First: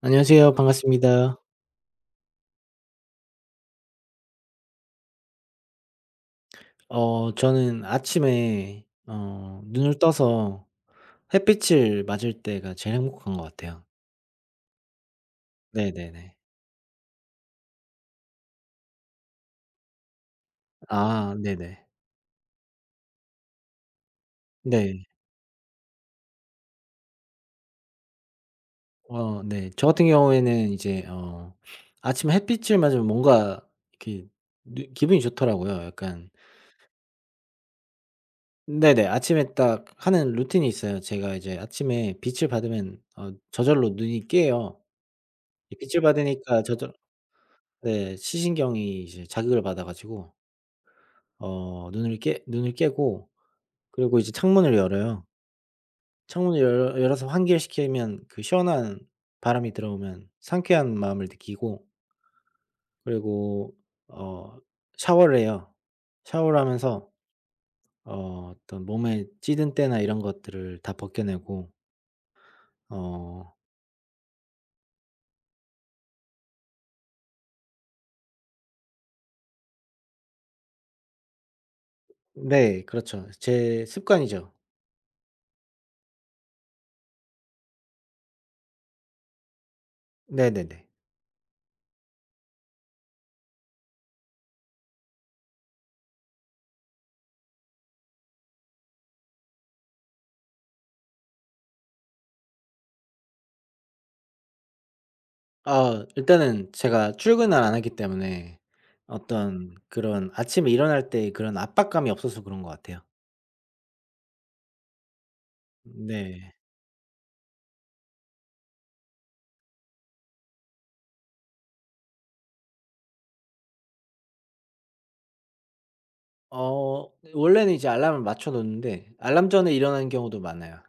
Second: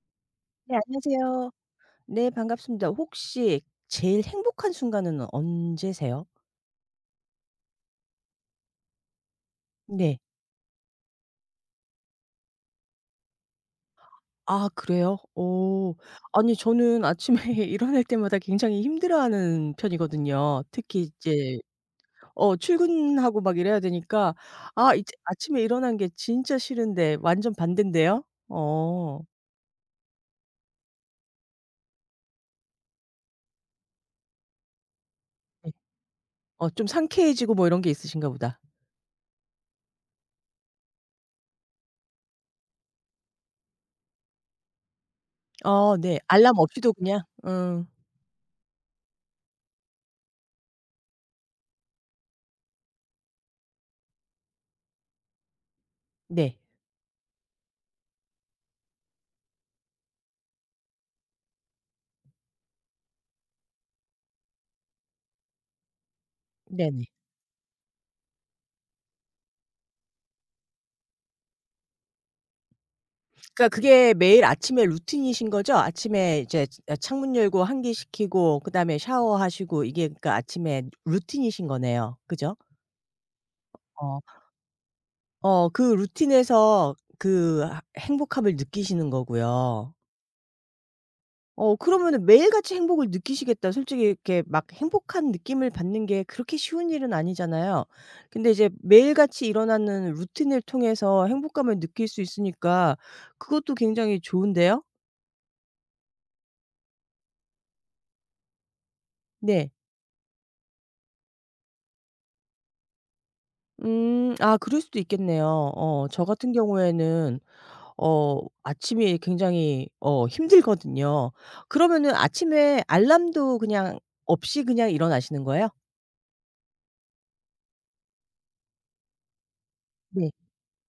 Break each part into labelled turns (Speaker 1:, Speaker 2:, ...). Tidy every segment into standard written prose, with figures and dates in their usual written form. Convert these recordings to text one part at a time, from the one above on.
Speaker 1: 안녕하세요.
Speaker 2: 네,
Speaker 1: 반갑습니다.
Speaker 2: 안녕하세요. 네, 반갑습니다. 혹시 제일 행복한 순간은 언제세요?
Speaker 1: 저는 아침에 눈을
Speaker 2: 네.
Speaker 1: 떠서 햇빛을 맞을 때가 제일 행복한 것 같아요.
Speaker 2: 아 그래요? 어.
Speaker 1: 네네네.
Speaker 2: 아니 저는 아침에 일어날 때마다 굉장히 힘들어하는 편이거든요. 특히
Speaker 1: 아
Speaker 2: 이제
Speaker 1: 네네.
Speaker 2: 출근하고 막 이래야 되니까 아
Speaker 1: 네.
Speaker 2: 이제 아침에 일어난 게 진짜 싫은데 완전 반대인데요. 어.
Speaker 1: 어 네. 저 같은 경우에는 이제 아침에 햇빛을 맞으면 뭔가 이렇게 기분이
Speaker 2: 네.
Speaker 1: 좋더라고요. 약간
Speaker 2: 좀 상쾌해지고 뭐 이런 게 있으신가 보다.
Speaker 1: 네네. 아침에 딱 하는 루틴이 있어요. 제가 이제 아침에 빛을 받으면 저절로 눈이 깨요.
Speaker 2: 어
Speaker 1: 빛을
Speaker 2: 네. 알람
Speaker 1: 받으니까 저절
Speaker 2: 없이도 그냥
Speaker 1: 네. 시신경이 이제 자극을 받아 가지고 눈을 깨고 그리고 이제 창문을 열어요.
Speaker 2: 네.
Speaker 1: 창문을 열 열어서 환기시키면 그 시원한 바람이 들어오면 상쾌한 마음을 느끼고, 그리고 어 샤워를 해요. 샤워를
Speaker 2: 네네.
Speaker 1: 하면서 어떤 몸에 찌든 때나 이런 것들을 다 벗겨내고. 어
Speaker 2: 그러니까 그게 매일 아침에 루틴이신 거죠? 아침에 이제 창문 열고 환기시키고 그다음에 샤워하시고 이게 그러니까 아침에 루틴이신 거네요. 그죠?
Speaker 1: 네 그렇죠. 제
Speaker 2: 어.
Speaker 1: 습관이죠.
Speaker 2: 그 루틴에서 그 하 행복함을 느끼시는 거고요.
Speaker 1: 네네네.
Speaker 2: 어 그러면은 매일같이 행복을 느끼시겠다. 솔직히 이렇게 막 행복한 느낌을 받는 게 그렇게 쉬운 일은 아니잖아요. 근데 이제 매일같이 일어나는 루틴을 통해서 행복감을 느낄 수 있으니까 그것도 굉장히 좋은데요?
Speaker 1: 아 일단은 제가 출근을 안 하기 때문에
Speaker 2: 네.
Speaker 1: 어떤 그런 아침에 일어날 때 그런 압박감이 없어서 그런 것 같아요.
Speaker 2: 음. 아 그럴 수도 있겠네요. 저 같은
Speaker 1: 네.
Speaker 2: 경우에는 아침이 굉장히 힘들거든요. 그러면은 아침에 알람도 그냥 없이 그냥 일어나시는 거예요?
Speaker 1: 원래는 이제 알람을 맞춰 놓는데 알람 전에 일어나는
Speaker 2: 네.
Speaker 1: 경우도 많아요.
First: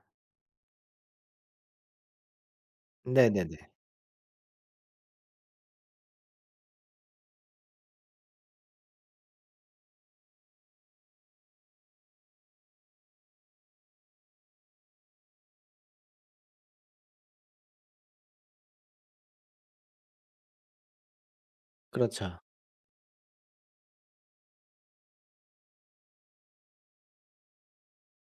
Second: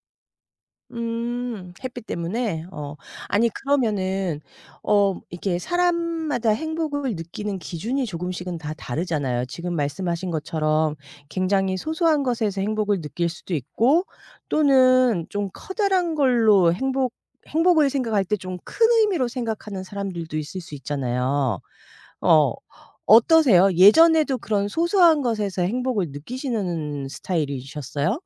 Speaker 2: 음. 햇빛 때문에? 어. 아니
Speaker 1: 네네네.
Speaker 2: 그러면은 이게 사람마다 행복을 느끼는 기준이 조금씩은 다 다르잖아요. 지금 말씀하신 것처럼 굉장히 소소한 것에서 행복을 느낄 수도 있고 또는 좀 커다란 걸로 행복을 생각할 때 좀 큰 의미로 생각하는 사람들도 있을 수 있잖아요.
Speaker 1: 그렇죠.
Speaker 2: 어. 어떠세요? 예전에도 그런 소소한 것에서 행복을 느끼시는 스타일이셨어요?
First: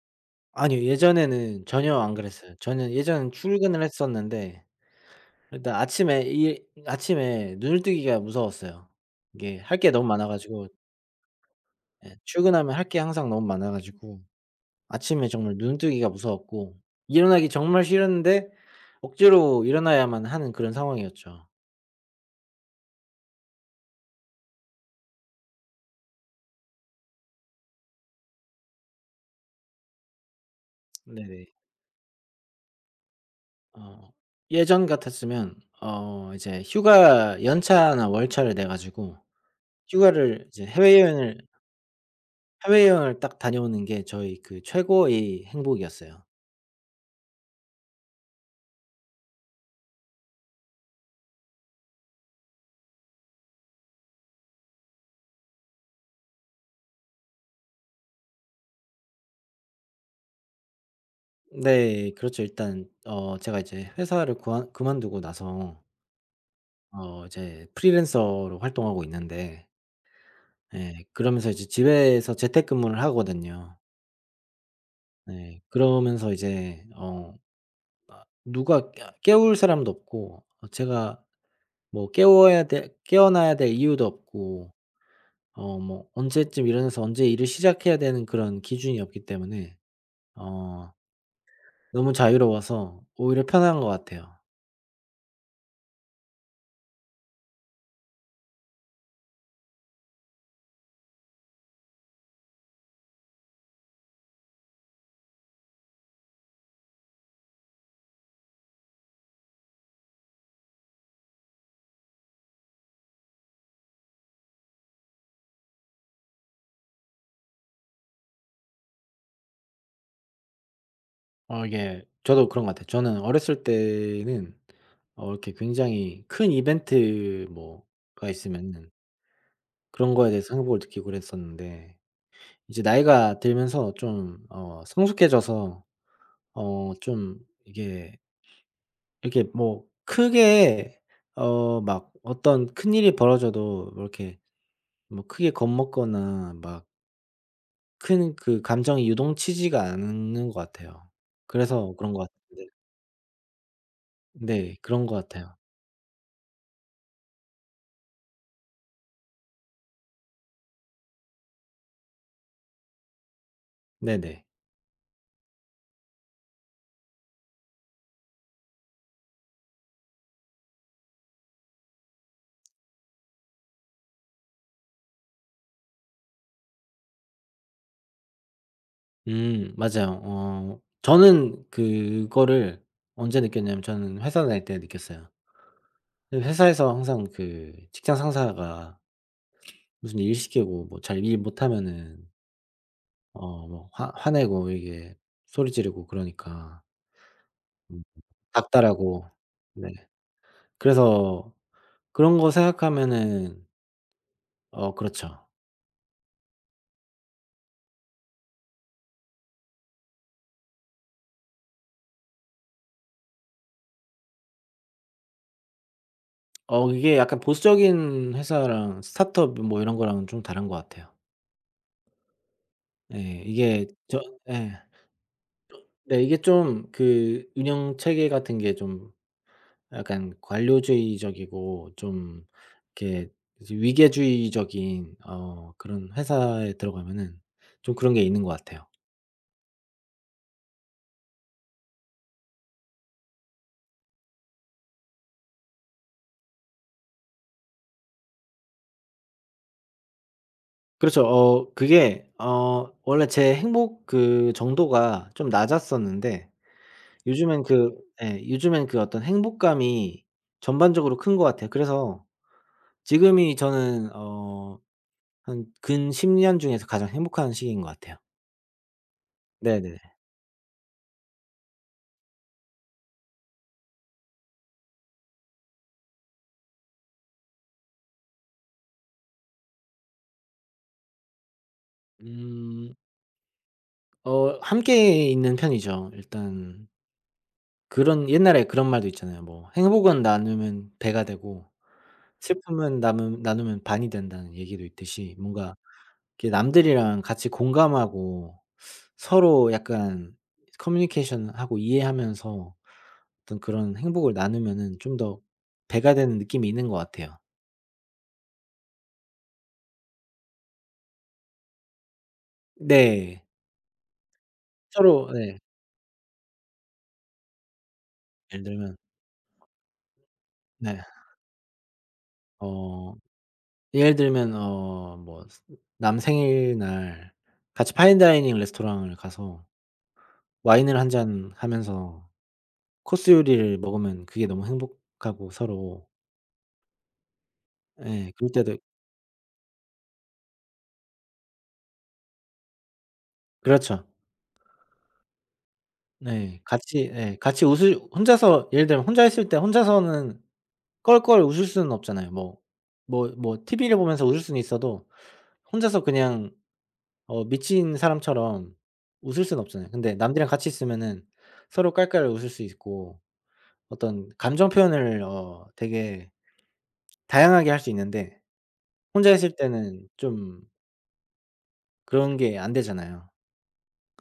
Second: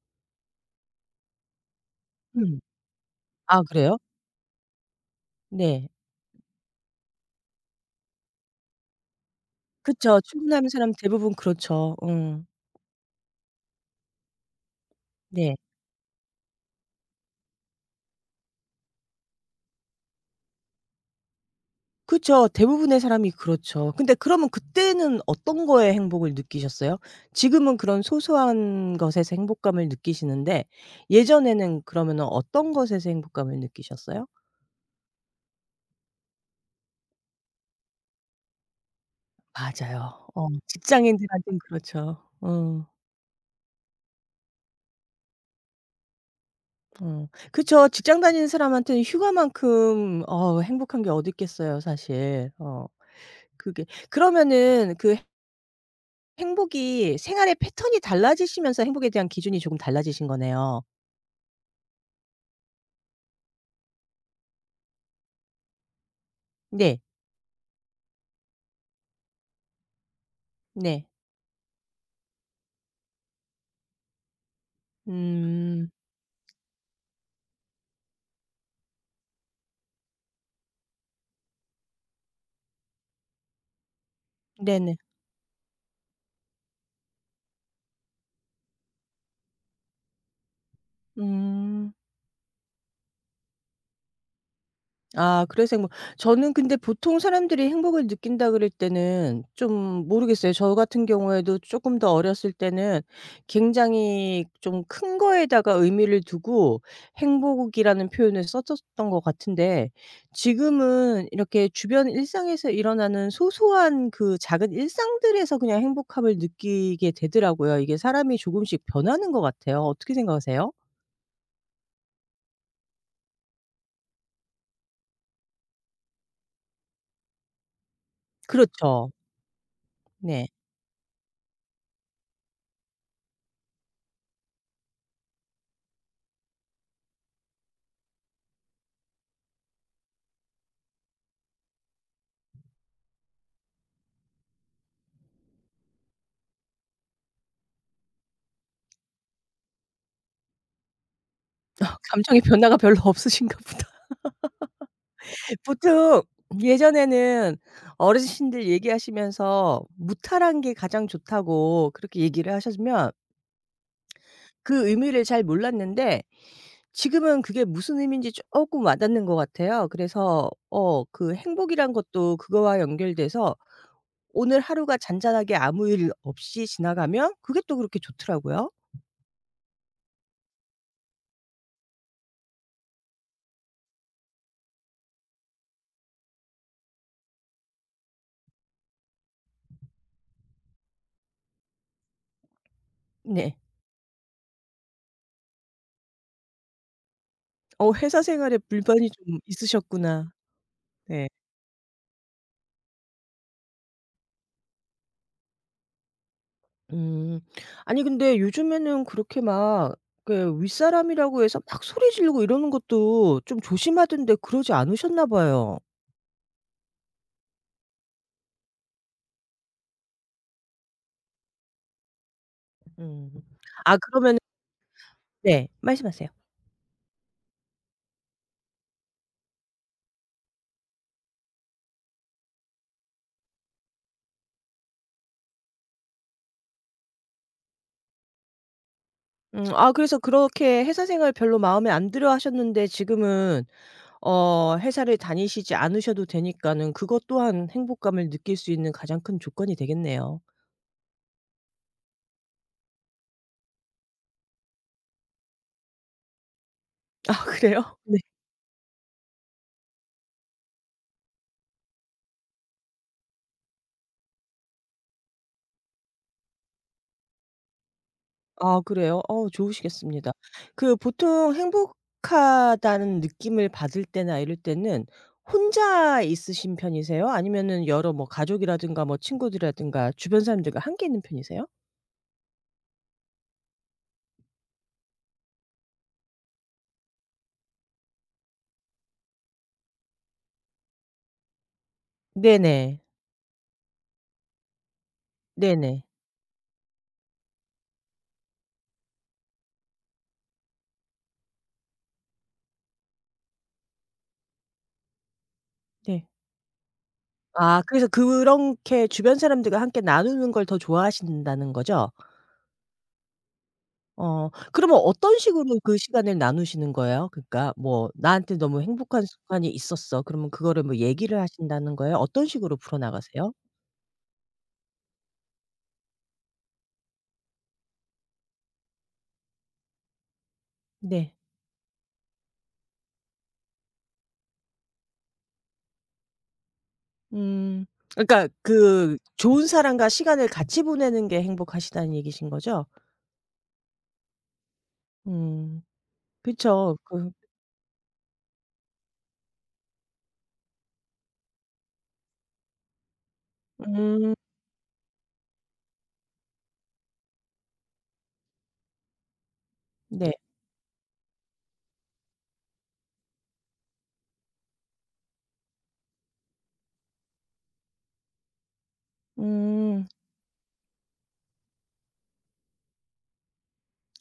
Speaker 1: 아니요. 예전에는 전혀 안 그랬어요.
Speaker 2: 음.
Speaker 1: 저는 예전엔
Speaker 2: 아
Speaker 1: 출근을
Speaker 2: 그래요?
Speaker 1: 했었는데, 일단
Speaker 2: 네.
Speaker 1: 아침에 이 아침에 눈을 뜨기가 무서웠어요. 이게 할 게 너무
Speaker 2: 그쵸.
Speaker 1: 많아 가지고.
Speaker 2: 출근하는 사람 대부분 그렇죠.
Speaker 1: 예,
Speaker 2: 어.
Speaker 1: 출근하면 할 게 항상 너무 많아 가지고 아침에
Speaker 2: 네.
Speaker 1: 정말 눈 뜨기가 무서웠고, 일어나기 정말 싫었는데 억지로 일어나야만 하는 그런 상황이었죠.
Speaker 2: 그쵸. 대부분의 사람이 그렇죠. 근데 그러면 그때는 어떤 거에 행복을 느끼셨어요? 지금은 그런 소소한 것에서 행복감을 느끼시는데
Speaker 1: 네네.
Speaker 2: 예전에는 그러면은 어떤 것에서 행복감을
Speaker 1: 어
Speaker 2: 느끼셨어요?
Speaker 1: 예전 같았으면 이제 휴가 연차나 월차를 내 가지고
Speaker 2: 맞아요.
Speaker 1: 휴가를
Speaker 2: 어
Speaker 1: 이제
Speaker 2: 직장인들한테는 그렇죠. 어.
Speaker 1: 해외여행을 딱 다녀오는 게 저희 그 최고의 행복이었어요.
Speaker 2: 어. 그쵸. 직장 다니는 사람한테는 휴가만큼 어 행복한 게 어디 있겠어요 사실. 어. 그게 그러면은 그 행복이 생활의 패턴이 달라지시면서 행복에 대한 기준이 조금 달라지신 거네요.
Speaker 1: 네 그렇죠. 일단 제가 이제 회사를 그만두고 나서
Speaker 2: 네.
Speaker 1: 이제 프리랜서로 활동하고 있는데, 예
Speaker 2: 네.
Speaker 1: 그러면서 이제 집에서 재택근무를 하거든요. 네
Speaker 2: 음.
Speaker 1: 그러면서 이제 누가 깨 깨울 사람도 없고, 제가 뭐 깨워야 돼 깨어나야 될 이유도 없고,
Speaker 2: 네네.
Speaker 1: 뭐 언제쯤 일어나서 언제 일을 시작해야 되는 그런 기준이 없기 때문에, 어
Speaker 2: 음.
Speaker 1: 너무 자유로워서 오히려 편한 것 같아요.
Speaker 2: 아 그래서 행복 저는 근데 보통 사람들이 행복을 느낀다 그럴 때는 좀 모르겠어요. 저 같은 경우에도 조금 더 어렸을 때는 굉장히 좀 큰 거에다가 의미를 두고 행복이라는 표현을 썼었던 것 같은데 지금은 이렇게 주변 일상에서 일어나는 소소한 그 작은 일상들에서 그냥 행복함을 느끼게 되더라고요. 이게 사람이 조금씩 변하는 것 같아요. 어떻게 생각하세요?
Speaker 1: 이게 저도 그런 것 같아요. 저는 어렸을 때는 이렇게 굉장히 큰 이벤트 뭐가 있으면은
Speaker 2: 그렇죠.
Speaker 1: 그런 거에
Speaker 2: 네.
Speaker 1: 대해서 행복을 느끼고 그랬었는데, 이제 나이가 들면서 좀 성숙해져서 좀 이게 이렇게 뭐 크게 막 어떤 큰일이 벌어져도 뭐 이렇게 뭐 크게 겁먹거나 막 큰 그 감정이 유동치지가 않는 것 같아요. 그래서 그런 것
Speaker 2: 감정의
Speaker 1: 같은데.
Speaker 2: 변화가 별로 없으신가 보다.
Speaker 1: 네 그런 것 같아요.
Speaker 2: 보통 예전에는 어르신들 얘기하시면서 무탈한 게 가장 좋다고 그렇게 얘기를 하셨으면
Speaker 1: 네네.
Speaker 2: 그 의미를 잘 몰랐는데 지금은 그게 무슨 의미인지 조금 와닿는 것 같아요. 그래서 그 행복이란 것도 그거와 연결돼서 오늘 하루가 잔잔하게 아무 일 없이 지나가면 그게 또 그렇게 좋더라고요.
Speaker 1: 맞아요. 저는 그거를 언제 느꼈냐면 저는 회사 다닐 때 느꼈어요. 회사에서 항상 그 직장 상사가 무슨 일 시키고 뭐 잘 일 못하면은
Speaker 2: 네.
Speaker 1: 뭐 화 화내고, 이게 소리 지르고 그러니까.
Speaker 2: 어
Speaker 1: 음
Speaker 2: 회사 생활에 불만이
Speaker 1: 같다라고.
Speaker 2: 좀
Speaker 1: 네.
Speaker 2: 있으셨구나. 네.
Speaker 1: 그래서 그런 거 생각하면은. 그렇죠.
Speaker 2: 음. 아니 근데 요즘에는 그렇게 막 그 윗사람이라고 해서 막 소리 지르고 이러는 것도 좀 조심하던데 그러지 않으셨나 봐요.
Speaker 1: 이게 약간 보수적인 회사랑 스타트업 뭐 이런 거랑은 좀 다른 것 같아요. 예.
Speaker 2: 음.
Speaker 1: 이게
Speaker 2: 아
Speaker 1: 저
Speaker 2: 그러면은
Speaker 1: 예.
Speaker 2: 네.
Speaker 1: 네
Speaker 2: 말씀하세요.
Speaker 1: 이게 좀 그 운영 체계 같은 게 좀 약간 관료주의적이고, 좀 이렇게 이제 위계주의적인 그런 회사에 들어가면은 좀 그런 게 있는 것 같아요.
Speaker 2: 아 그래서 그렇게 회사 생활 별로 마음에 안 들어 하셨는데 지금은 회사를 다니시지 않으셔도 되니까는 그것 또한 행복감을 느낄 수 있는 가장 큰 조건이 되겠네요.
Speaker 1: 그렇죠. 그게 원래 제 행복 그 정도가 좀 낮았었는데,
Speaker 2: 아 그래요?
Speaker 1: 요즘엔 그 어떤 행복감이 전반적으로 큰 것 같아요. 그래서 지금이 저는 한 근 10년 중에서 가장 행복한 시기인 것 같아요.
Speaker 2: 아 그래요? 어
Speaker 1: 네네.
Speaker 2: 좋으시겠습니다. 그 보통 행복하다는 느낌을 받을 때나 이럴 때는 혼자 있으신 편이세요? 아니면은 여러 뭐 가족이라든가 뭐 친구들이라든가 주변 사람들과 함께 있는 편이세요?
Speaker 1: 음 함께 있는 편이죠. 일단 그런, 옛날에 그런 말도 있잖아요. 뭐 "행복은 나누면 배가 되고
Speaker 2: 네네.
Speaker 1: 슬픔은 남으 나누면 반이 된다."는 얘기도 있듯이, 뭔가
Speaker 2: 네네.
Speaker 1: 이렇게 남들이랑 같이 공감하고 서로 약간 커뮤니케이션하고 이해하면서 어떤 그런 행복을 나누면은 좀 더 배가
Speaker 2: 네.
Speaker 1: 되는 느낌이 있는 것 같아요.
Speaker 2: 아 그래서 그렇게 주변 사람들과 함께 나누는 걸 더 좋아하신다는 거죠?
Speaker 1: 네.
Speaker 2: 어 그러면
Speaker 1: 서로
Speaker 2: 어떤
Speaker 1: 네.
Speaker 2: 식으로 그 시간을 나누시는 거예요? 그러니까 뭐 "나한테
Speaker 1: 예를
Speaker 2: 너무
Speaker 1: 들면
Speaker 2: 행복한 순간이 있었어." 그러면 그거를 뭐
Speaker 1: 네.
Speaker 2: 얘기를 하신다는 거예요? 어떤 식으로
Speaker 1: 어
Speaker 2: 풀어나가세요?
Speaker 1: 예를 들면 뭐 남 생일날 같이 파인 다이닝 레스토랑을 가서 와인을 한
Speaker 2: 네.
Speaker 1: 잔 하면서 코스 요리를 먹으면 그게 너무 행복하고 서로.
Speaker 2: 음.
Speaker 1: 예
Speaker 2: 그러니까
Speaker 1: 그럴 때도.
Speaker 2: 그 좋은 사람과 시간을 같이 보내는 게 행복하시다는 얘기신 거죠?
Speaker 1: 그렇죠.
Speaker 2: 음.
Speaker 1: 네.
Speaker 2: 그쵸.
Speaker 1: 같이
Speaker 2: 그
Speaker 1: 예 같이 웃을 혼자서 예를 들면 혼자 있을 때 혼자서는 껄껄 웃을 수는 없잖아요. 뭐 TV를 보면서
Speaker 2: 음
Speaker 1: 웃을 수는 있어도 혼자서 그냥 미친 사람처럼 웃을 수는 없잖아요. 근데
Speaker 2: 네.
Speaker 1: 남들이랑 같이 있으면은 서로 깔깔 웃을 수 있고 어떤 감정 표현을 되게 다양하게 할 수 있는데 혼자 있을 때는
Speaker 2: 음.
Speaker 1: 좀 그런 게 안 되잖아요.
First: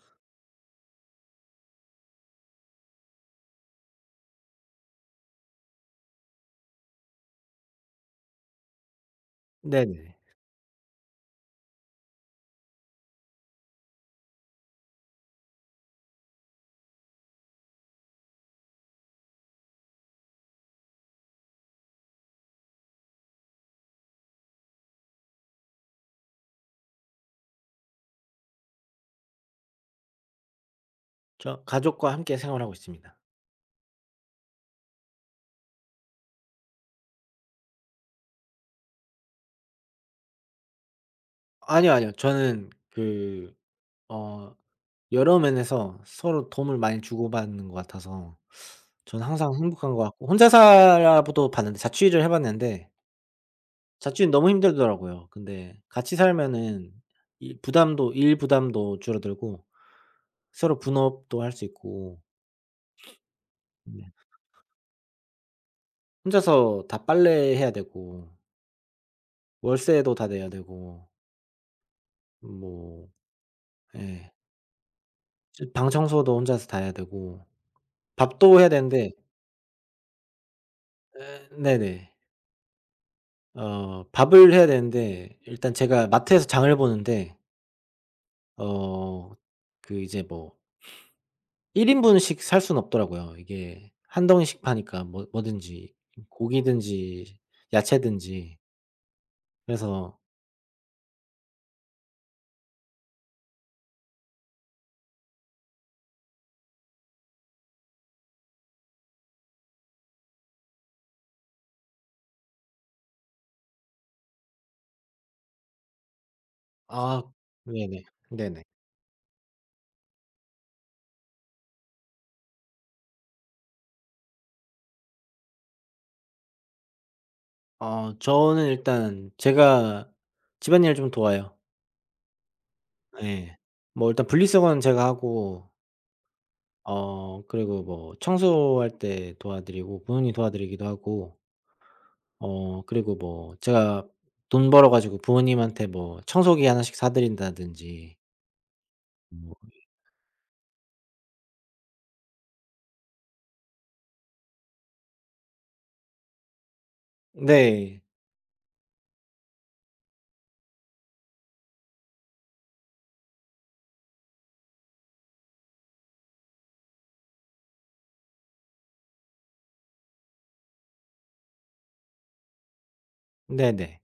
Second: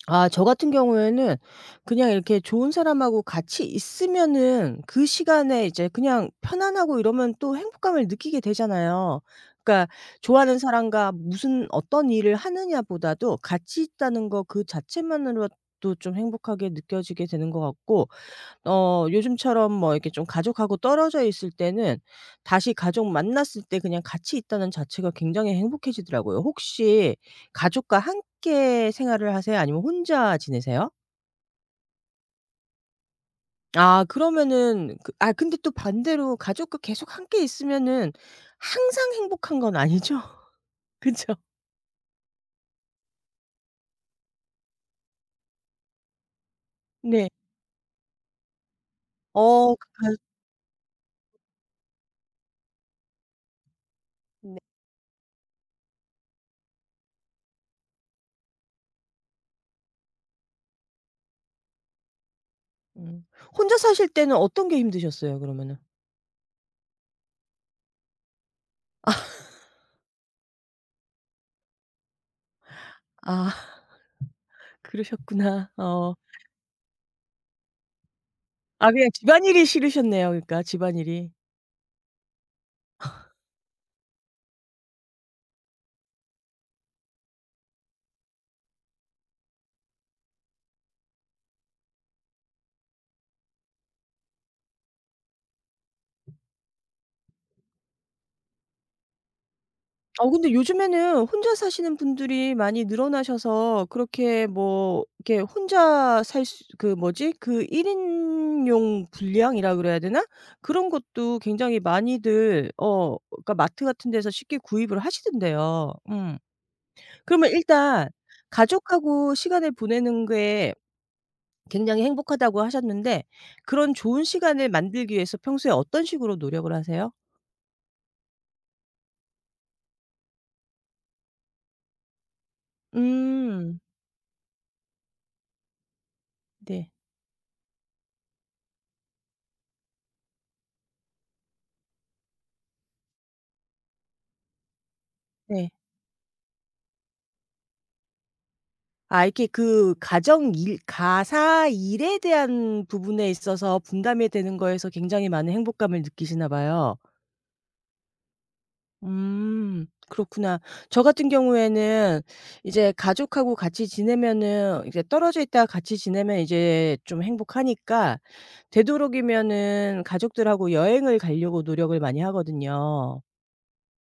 Speaker 2: 아 저 같은 경우에는 그냥 이렇게 좋은 사람하고 같이 있으면은 그 시간에 이제 그냥 편안하고 이러면 또 행복감을 느끼게 되잖아요. 그러니까
Speaker 1: 네네.
Speaker 2: 좋아하는 사람과 무슨 어떤 일을 하느냐 보다도 같이 있다는 거 그 자체만으로도 좀 행복하게 느껴지게 되는 것 같고 요즘처럼 뭐 이렇게 좀 가족하고 떨어져 있을 때는 다시 가족 만났을 때 그냥 같이 있다는 자체가 굉장히 행복해지더라고요. 혹시 가족과 함께 생활을 하세요? 아니면 혼자 지내세요?
Speaker 1: 저 가족과 함께 생활하고 있습니다.
Speaker 2: 아 그러면은 그 아 근데 또 반대로 가족과 계속 함께 있으면은 항상 행복한 건 아니죠? 그죠?
Speaker 1: 아니요, 아니요. 저는 그어 여러 면에서 서로 도움을 많이
Speaker 2: 네.
Speaker 1: 주고받는 것 같아서 저는
Speaker 2: 어
Speaker 1: 항상
Speaker 2: 그
Speaker 1: 행복한 것
Speaker 2: 가
Speaker 1: 같고, 혼자 살아보도 봤는데, 자취를 해 봤는데 자취는 너무
Speaker 2: 네.
Speaker 1: 힘들더라고요. 근데 같이 살면은 이 부담도 일 부담도 줄어들고 서로 분업도 할 수 있고.
Speaker 2: 음. 혼자 사실
Speaker 1: 네
Speaker 2: 때는 어떤 게 힘드셨어요 그러면은?
Speaker 1: 혼자서 다 빨래해야 되고
Speaker 2: 아.
Speaker 1: 월세도 다 내야 되고 뭐,
Speaker 2: 아
Speaker 1: 예.
Speaker 2: 그러셨구나.
Speaker 1: 방
Speaker 2: 어.
Speaker 1: 청소도 혼자서 다 해야 되고 밥도 해야
Speaker 2: 아 그냥
Speaker 1: 되는데.
Speaker 2: 집안일이 싫으셨네요 그러니까 집안일이.
Speaker 1: 예 네네. 밥을 해야 되는데, 일단 제가 마트에서 장을 보는데 어 그 이제 뭐 1 인분씩 살 수는 없더라고요. 이게 한 덩이씩 파니까 뭐 뭐든지, 고기든지 야채든지. 그래서.
Speaker 2: 어 근데 요즘에는 혼자 사시는 분들이 많이 늘어나셔서 그렇게 뭐 이렇게 혼자 살 수 그 뭐지? 그 1인용 인용 분량이라 그래야 되나? 그런 것도 굉장히 많이들 그러니까 마트 같은 데서 쉽게 구입을 하시던데요. 음.
Speaker 1: 아.
Speaker 2: 그러면
Speaker 1: 네네.
Speaker 2: 일단
Speaker 1: 네네.
Speaker 2: 가족하고 시간을 보내는 게 굉장히 행복하다고 하셨는데 그런 좋은 시간을 만들기 위해서 평소에 어떤 식으로 노력을 하세요?
Speaker 1: 저는 일단 제가 집안일을 좀 도와요. 예.
Speaker 2: 음.
Speaker 1: 뭐 일단 분리수거는 제가 하고
Speaker 2: 네.
Speaker 1: 그리고 뭐 청소할 때 도와드리고 부모님 도와드리기도 하고 그리고 뭐 제가 돈 벌어 가지고
Speaker 2: 네.
Speaker 1: 부모님한테 뭐 청소기 하나씩 사 드린다든지
Speaker 2: 아 이렇게
Speaker 1: 뭐.
Speaker 2: 그 가정 일 가사 일에 대한 부분에 있어서 분담이 되는 거에서 굉장히 많은 행복감을 느끼시나 봐요.
Speaker 1: 네.
Speaker 2: 음. 그렇구나. 저 같은 경우에는 이제 가족하고 같이 지내면은 이제 떨어져 있다가 같이 지내면 이제 좀 행복하니까 되도록이면은 가족들하고 여행을 가려고 노력을 많이 하거든요.
Speaker 1: 네네.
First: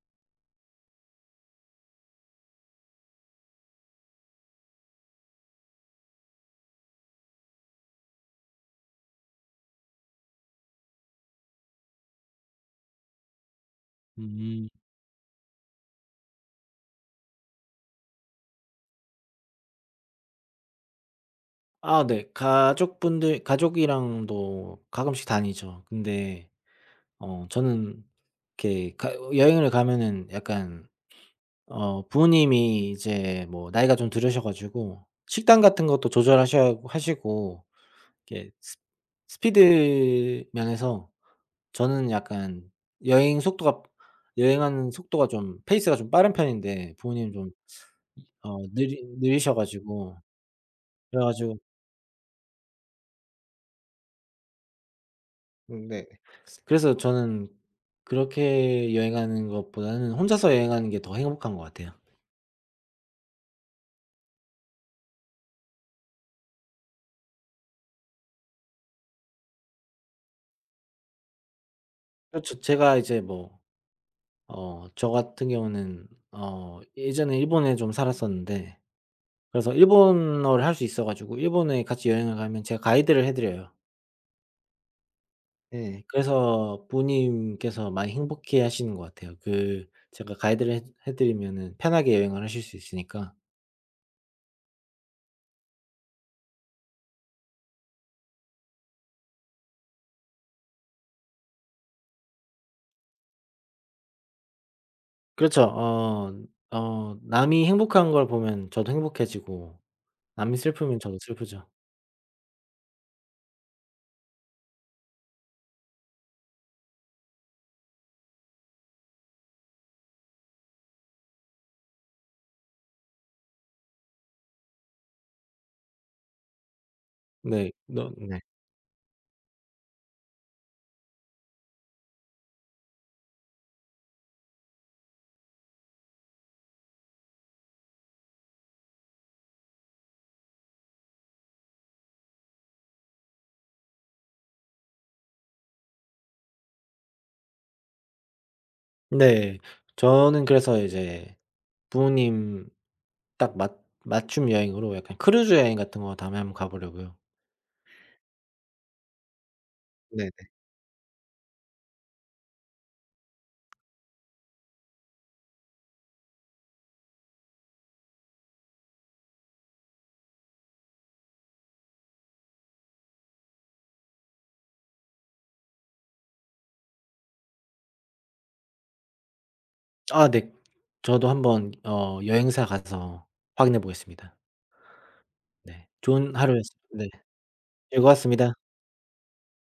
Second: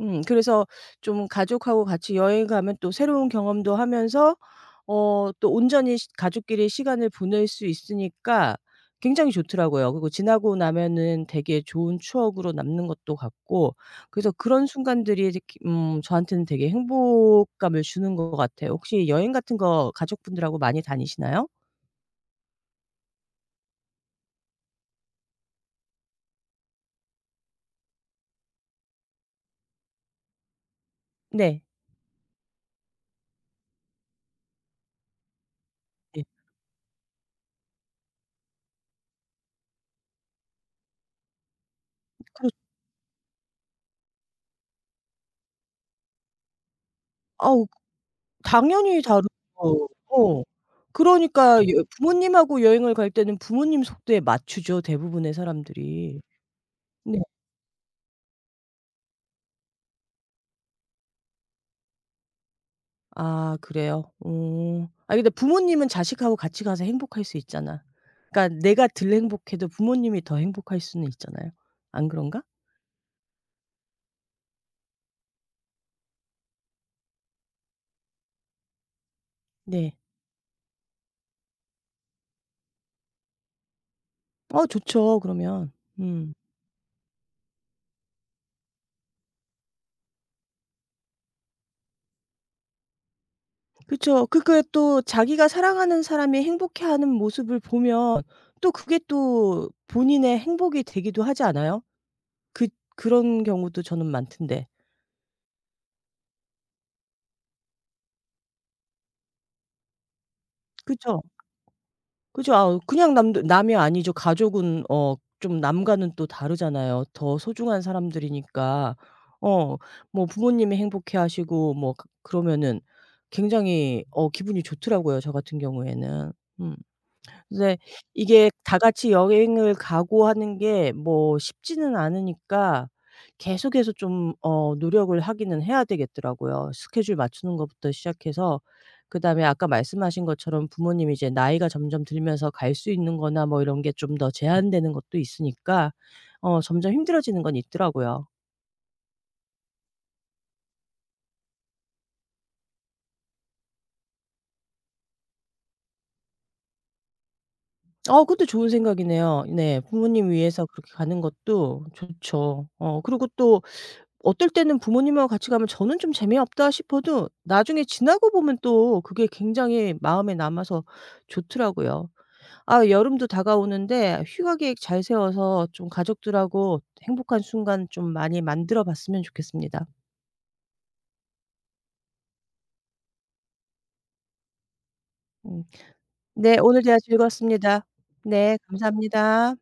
Speaker 2: 그래서 좀 가족하고 같이 여행 가면 또 새로운 경험도 하면서 또 온전히 시 가족끼리 시간을 보낼 수 있으니까 굉장히 좋더라고요. 그리고 지나고 나면은 되게 좋은 추억으로 남는 것도 같고 그래서 그런
Speaker 1: 음.
Speaker 2: 순간들이 이렇게, 저한테는 되게 행복감을 주는 것 같아요. 혹시 여행 같은 거 가족분들하고 많이 다니시나요?
Speaker 1: 아 네. 가족분들 가족이랑도 가끔씩 다니죠. 근데 저는 이렇게 가 여행을 가면은 약간
Speaker 2: 네.
Speaker 1: 부모님이 이제 뭐 나이가 좀 들으셔 가지고 식단 같은 것도
Speaker 2: 네.
Speaker 1: 조절하셔 하시고 이렇게 스 스피드 면에서 저는
Speaker 2: 그렇
Speaker 1: 약간 여행 속도가 여행하는 속도가 좀 페이스가 좀 빠른 편인데 부모님이 좀
Speaker 2: 우 당연히 다르죠.
Speaker 1: 느리셔 가지고.
Speaker 2: 어.
Speaker 1: 그래 가지고.
Speaker 2: 그러니까 여 부모님하고 여행을 갈 때는 부모님 속도에 맞추죠, 대부분의
Speaker 1: 네.
Speaker 2: 사람들이.
Speaker 1: 그래서
Speaker 2: 네.
Speaker 1: 저는 그렇게 여행하는 것보다는 혼자서 여행하는 게 더 행복한 것 같아요.
Speaker 2: 아 그래요? 어. 아니 근데 부모님은 자식하고 같이 가서 행복할 수 있잖아. 그러니까 내가 덜 행복해도 부모님이 더 행복할 수는 있잖아요. 안 그런가?
Speaker 1: 그렇죠. 제가 이제 뭐 저 같은 경우는 예전에 일본에 좀 살았었는데, 그래서
Speaker 2: 네.
Speaker 1: 일본어를 할 수 있어 가지고 일본에 같이 여행을 가면 제가 가이드를 해 드려요.
Speaker 2: 어 좋죠, 그러면.
Speaker 1: 예.
Speaker 2: 음.
Speaker 1: 그래서 부모님께서 많이 행복해 하시는 것 같아요. 그 제가 가이드를 해 해 드리면은 편하게 여행을 하실 수 있으니까.
Speaker 2: 그쵸. 그게 또 자기가 사랑하는 사람이 행복해하는 모습을 보면 또 그게 또 본인의 행복이 되기도 하지 않아요? 그 그런 경우도 저는 많던데.
Speaker 1: 그렇죠. 남이 행복한 걸 보면 저도 행복해지고 남이 슬프면 저도
Speaker 2: 그죠.
Speaker 1: 슬프죠.
Speaker 2: 그죠. 아 그냥 남들 남이 아니죠. 가족은 좀 남과는 또 다르잖아요. 더 소중한 사람들이니까. 어 뭐 부모님이 행복해하시고 뭐 그 그러면은 굉장히 어 기분이 좋더라고요, 저 같은 경우에는. 음.
Speaker 1: 네.
Speaker 2: 네.
Speaker 1: 너 네.
Speaker 2: 이게 다 같이 여행을 가고 하는 게 뭐 쉽지는 않으니까 계속해서 좀 노력을 하기는 해야 되겠더라고요. 스케줄 맞추는 것부터 시작해서 그다음에 아까 말씀하신 것처럼 부모님이 이제 나이가 점점 들면서 갈 수 있는 거나 뭐 이런 게 좀 더 제한되는 것도 있으니까 어 점점 힘들어지는 건 있더라고요.
Speaker 1: 네. 저는 그래서 이제 부모님 딱 맞 맞춤 여행으로 약간 크루즈 여행 같은 거 다음에 한번 가 보려고요.
Speaker 2: 어 그것도 좋은 생각이네요. 네. 부모님
Speaker 1: 네네.
Speaker 2: 위해서 그렇게 가는 것도 좋죠. 어 그리고 또 어떨 때는 부모님하고 같이 가면 저는 좀 재미없다 싶어도 나중에 지나고 보면 또 그게 굉장히 마음에 남아서 좋더라고요. 아 여름도 다가오는데 휴가 계획 잘 세워서 좀 가족들하고 행복한 순간 좀 많이 만들어 봤으면 좋겠습니다.
Speaker 1: 아 네. 저도 한번 여행사 가서 확인해 보겠습니다.
Speaker 2: 음.
Speaker 1: 네. 좋은
Speaker 2: 네
Speaker 1: 하루였습
Speaker 2: 오늘 대화
Speaker 1: 니 네.
Speaker 2: 즐거웠습니다.
Speaker 1: 즐거웠습니다.
Speaker 2: 네 감사합니다.